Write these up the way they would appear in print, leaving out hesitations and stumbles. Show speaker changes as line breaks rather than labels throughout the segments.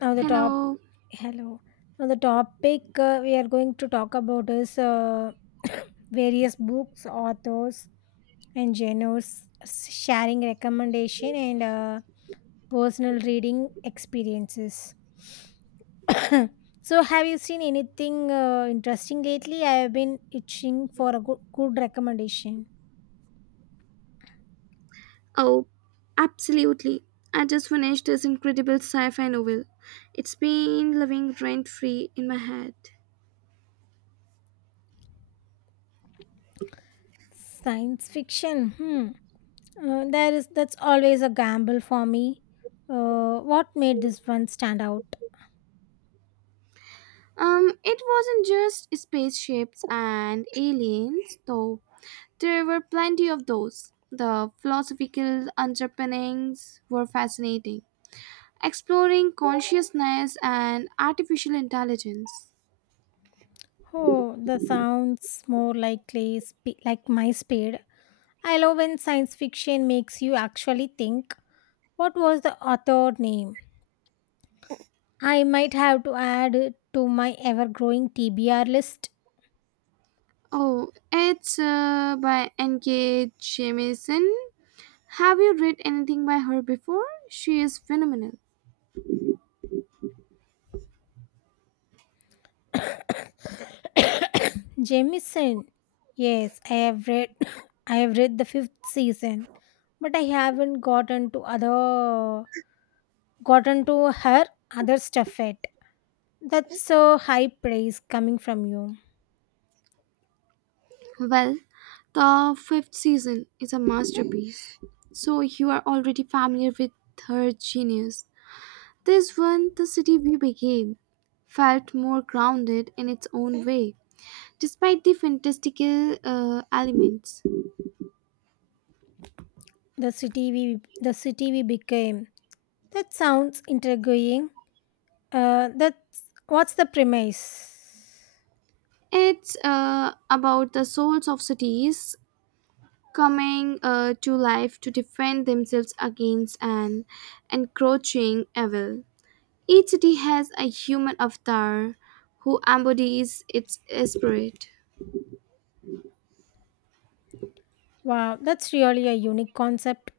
Now the top
Hello.
Hello. Now the topic we are going to talk about is various books, authors, and genres sharing recommendation and personal reading experiences. So, have you seen anything interesting lately? I have been itching for a good recommendation.
Oh, absolutely. I just finished this incredible sci-fi novel. It's been living rent-free in my head.
Science fiction. Hmm. There is that's always a gamble for me. What made this one stand out?
It wasn't just spaceships and aliens, though. There were plenty of those. The philosophical underpinnings were fascinating, exploring consciousness and artificial intelligence.
Oh, that sounds more likely like my speed. I love when science fiction makes you actually think. What was the author name? I might have to add it to my ever-growing TBR list.
Oh, it's by N.K. Jemisin. Have you read anything by her before? She is phenomenal.
Jameson. Yes, I have read. I have read the fifth season, but I haven't gotten to her other stuff yet. That's so high praise coming from you.
Well, the fifth season is a masterpiece, so you are already familiar with her genius. This one, The City We Became, felt more grounded in its own way, despite the fantastical elements.
The city we the city we became. That sounds intriguing. That's what's the premise?
It's about the souls of cities coming to life to defend themselves against an encroaching evil. Each city has a human avatar who embodies its spirit.
Wow, that's really a unique concept.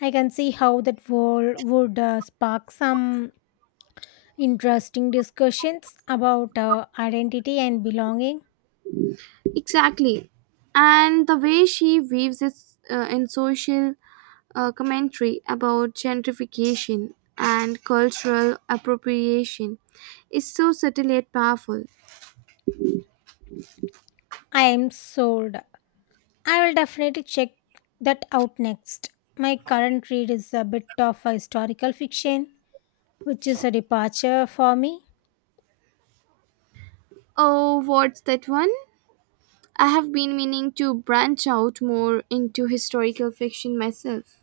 I can see how that world would spark some interesting discussions about identity and belonging.
Exactly. And the way she weaves it in social commentary about gentrification and cultural appropriation is so subtle yet powerful.
I am sold. I will definitely check that out next. My current read is a bit of a historical fiction, which is a departure for me.
Oh, what's that one? I have been meaning to branch out more into historical fiction myself.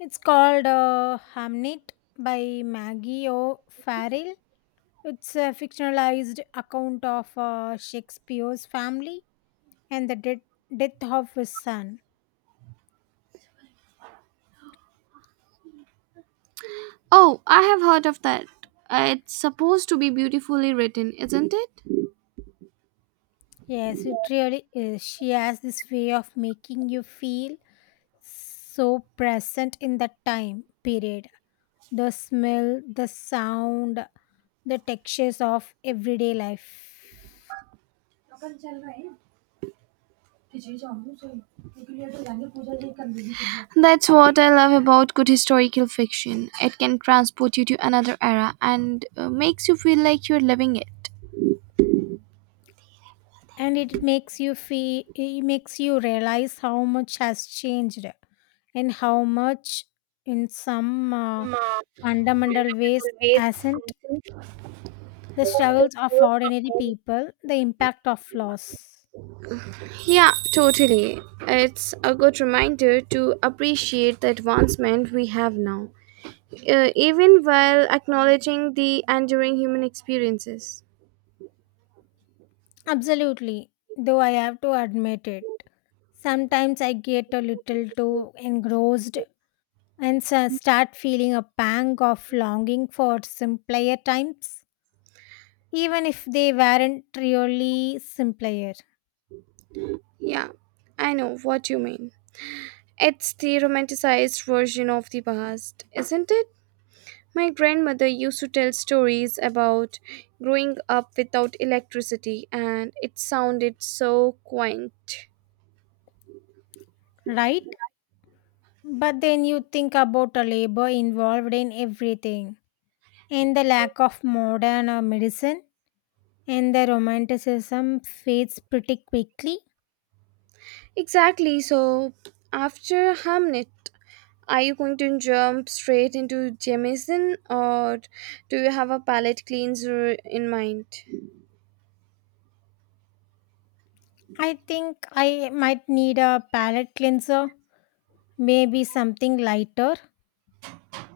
It's called Hamnet by Maggie O'Farrell. It's a fictionalized account of Shakespeare's family and the death of his son.
Oh, I have heard of that. It's supposed to be beautifully written, isn't it?
Yes, it really is. She has this way of making you feel so present in the time period. The smell, the sound, the textures of everyday life.
That's what I love about good historical fiction. It can transport you to another era and makes you feel like you're living it.
And it makes you realize how much has changed, and how much in some fundamental ways hasn't, the struggles of ordinary people, the impact of loss.
Yeah, totally. It's a good reminder to appreciate the advancement we have now, even while acknowledging the enduring human experiences.
Absolutely, though I have to admit it sometimes I get a little too engrossed and so start feeling a pang of longing for simpler times, even if they weren't really simpler.
Yeah, I know what you mean. It's the romanticized version of the past, isn't it? My grandmother used to tell stories about growing up without electricity, and it sounded so quaint.
Right? But then you think about the labor involved in everything, and the lack of modern medicine, and the romanticism fades pretty quickly.
Exactly, so after Hamnet, are you going to jump straight into Jamison or do you have a palette cleanser in mind?
I think I might need a palate cleanser, maybe something lighter,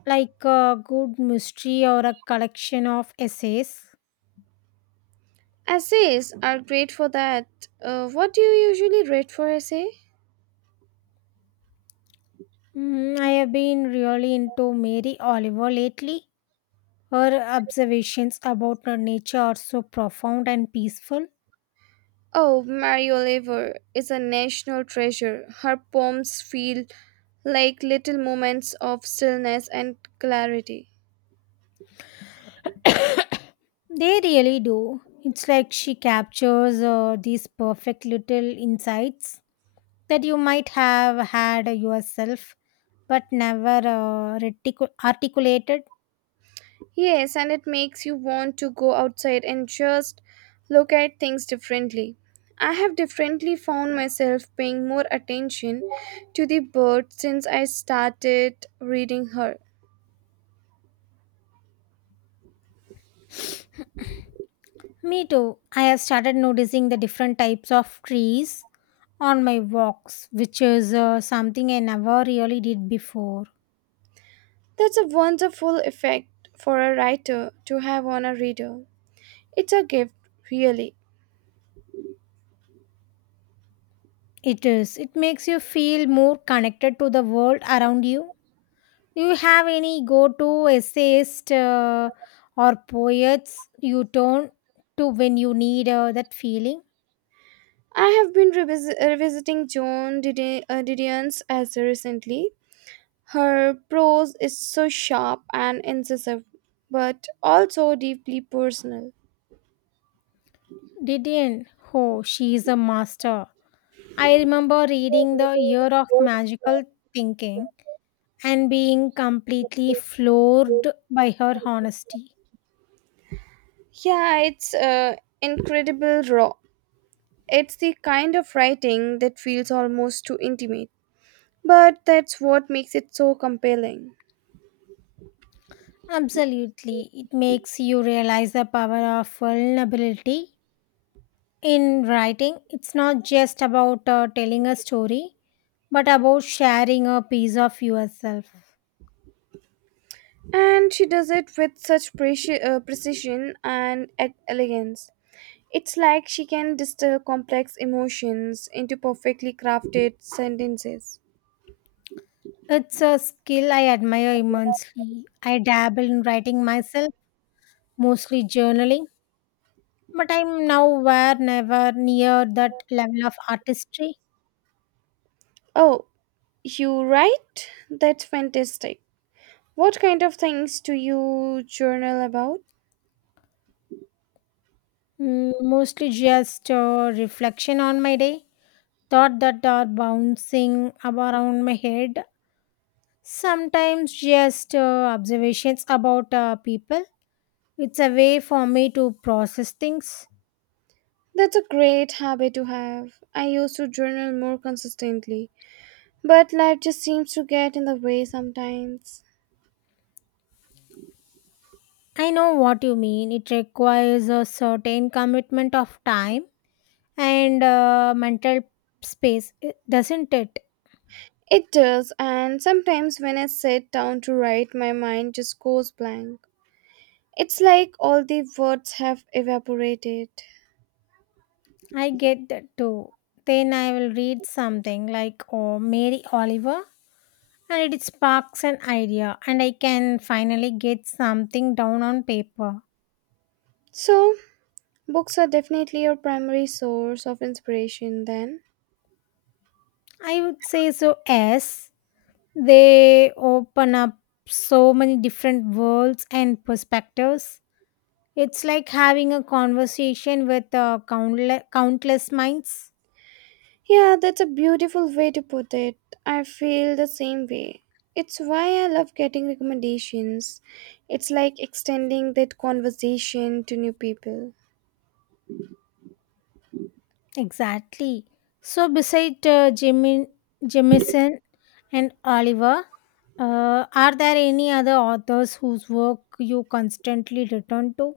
like a good mystery or a collection of essays.
Essays are great for that. What do you usually read for essay?
Mm, I have been really into Mary Oliver lately. Her observations about nature are so profound and peaceful.
Oh, Mary Oliver is a national treasure. Her poems feel like little moments of stillness and clarity.
They really do. It's like she captures these perfect little insights that you might have had yourself but never articulated.
Yes, and it makes you want to go outside and just look at things differently. I have differently found myself paying more attention to the birds since I started reading her.
Me too. I have started noticing the different types of trees on my walks, which is something I never really did before.
That's a wonderful effect for a writer to have on a reader. It's a gift, really.
It is. It makes you feel more connected to the world around you. Do you have any go to essayist or poets you turn to when you need that feeling?
I have been revisiting Didion's essay recently. Her prose is so sharp and incisive, but also deeply personal.
Didion, oh, she is a master. I remember reading The Year of Magical Thinking and being completely floored by her honesty.
Yeah, it's incredible raw. It's the kind of writing that feels almost too intimate, but that's what makes it so compelling.
Absolutely, it makes you realize the power of vulnerability in writing. It's not just about telling a story, but about sharing a piece of yourself.
And she does it with such precision and elegance. It's like she can distill complex emotions into perfectly crafted sentences.
It's a skill I admire immensely. I dabble in writing myself, mostly journaling, but I'm nowhere never near that level of artistry.
Oh, you write? That's fantastic. What kind of things do you journal about?
Mm, mostly just a reflection on my day, thought that are bouncing around my head. Sometimes just observations about people. It's a way for me to process things.
That's a great habit to have. I used to journal more consistently, but life just seems to get in the way sometimes.
I know what you mean. It requires a certain commitment of time and mental space, doesn't it?
It does, and sometimes when I sit down to write, my mind just goes blank. It's like all the words have evaporated.
I get that too. Then I will read something like oh, Mary Oliver and it sparks an idea and I can finally get something down on paper.
So, books are definitely your primary source of inspiration, then?
I would say so, as they open up so many different worlds and perspectives. It's like having a conversation with countless minds.
Yeah, that's a beautiful way to put it. I feel the same way. It's why I love getting recommendations. It's like extending that conversation to new people.
Exactly. So, beside Jemison and Oliver, are there any other authors whose work you constantly return to?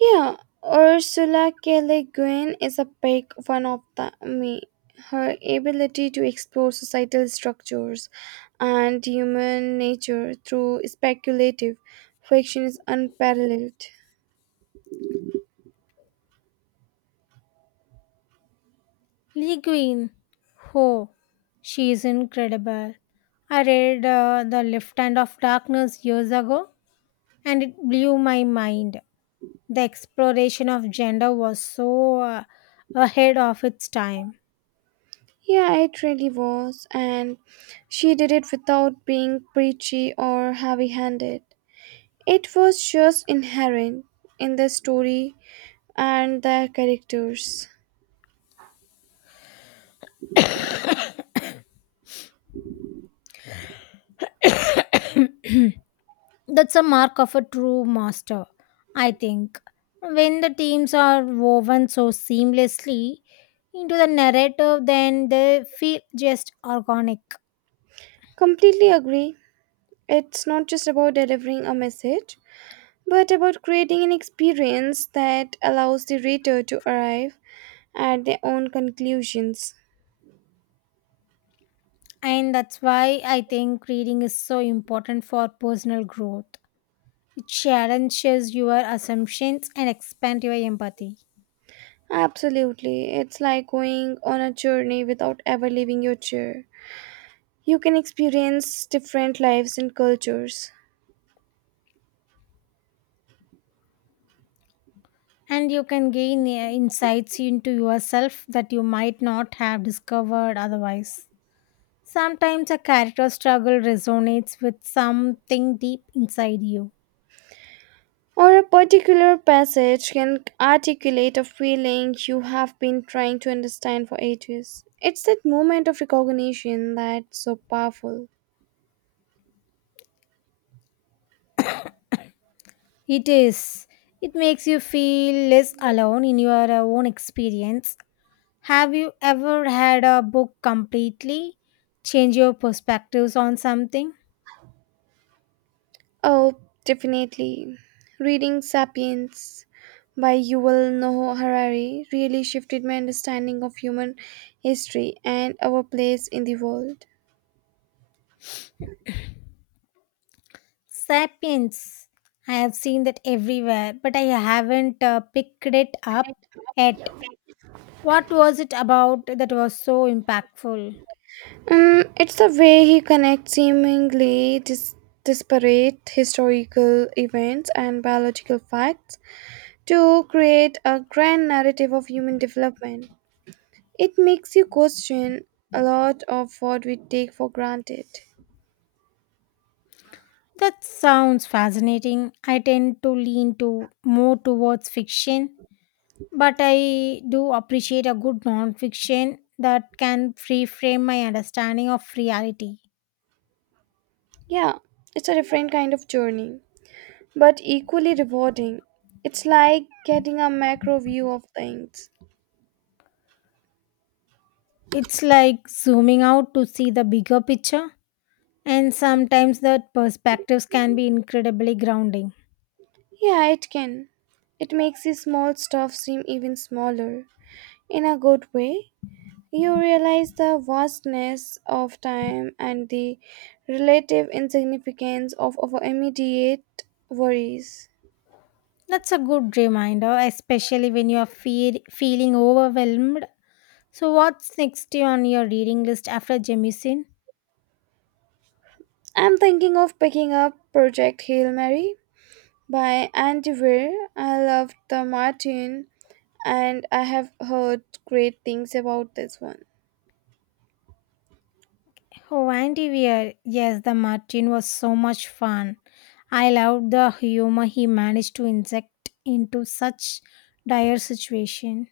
Yeah, Ursula K. Le Guin is a big one of the, me. Her ability to explore societal structures and human nature through speculative fiction is unparalleled.
Lee Guin. Oh, she is incredible. I read The Left Hand of Darkness years ago and it blew my mind. The exploration of gender was so ahead of its time.
Yeah, it really was. And she did it without being preachy or heavy handed. It was just inherent in the story and the characters.
That's a mark of a true master, I think. When the teams are woven so seamlessly into the narrative, then they feel just organic.
Completely agree. It's not just about delivering a message, but about creating an experience that allows the reader to arrive at their own conclusions.
And that's why I think reading is so important for personal growth. It challenges your assumptions and expands your empathy.
Absolutely. It's like going on a journey without ever leaving your chair. You can experience different lives and cultures.
And you can gain insights into yourself that you might not have discovered otherwise. Sometimes a character struggle resonates with something deep inside you.
Or a particular passage can articulate a feeling you have been trying to understand for ages. It's that moment of recognition that's so powerful.
It is. It makes you feel less alone in your own experience. Have you ever had a book completely change your perspectives on something?
Oh, definitely. Reading Sapiens by Yuval Noah Harari really shifted my understanding of human history and our place in the world.
Sapiens. I have seen that everywhere, but I haven't picked it up yet. What was it about that was so impactful?
Mm, it's the way he connects disparate historical events and biological facts to create a grand narrative of human development. It makes you question a lot of what we take for granted.
That sounds fascinating. I tend to lean to more towards fiction, but I do appreciate a good nonfiction that can reframe my understanding of reality.
Yeah, it's a different kind of journey, but equally rewarding. It's like getting a macro view of things.
It's like zooming out to see the bigger picture, and sometimes that perspectives can be incredibly grounding.
Yeah, it can. It makes the small stuff seem even smaller, in a good way. You realize the vastness of time and the relative insignificance of our immediate worries.
That's a good reminder, especially when you are feeling overwhelmed. So, what's next on your reading list after Jemisin?
I'm thinking of picking up Project Hail Mary by Andy Weir. I loved the Martin and I have heard great things about this one.
Oh, Antivir! Yes, the Martin was so much fun. I loved the humor he managed to inject into such dire situation.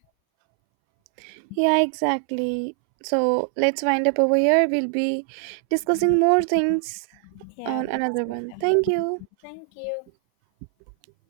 Yeah, exactly. So let's wind up over here. We'll be discussing more things
Yeah,
on
but
another one. Thank you.
thank you.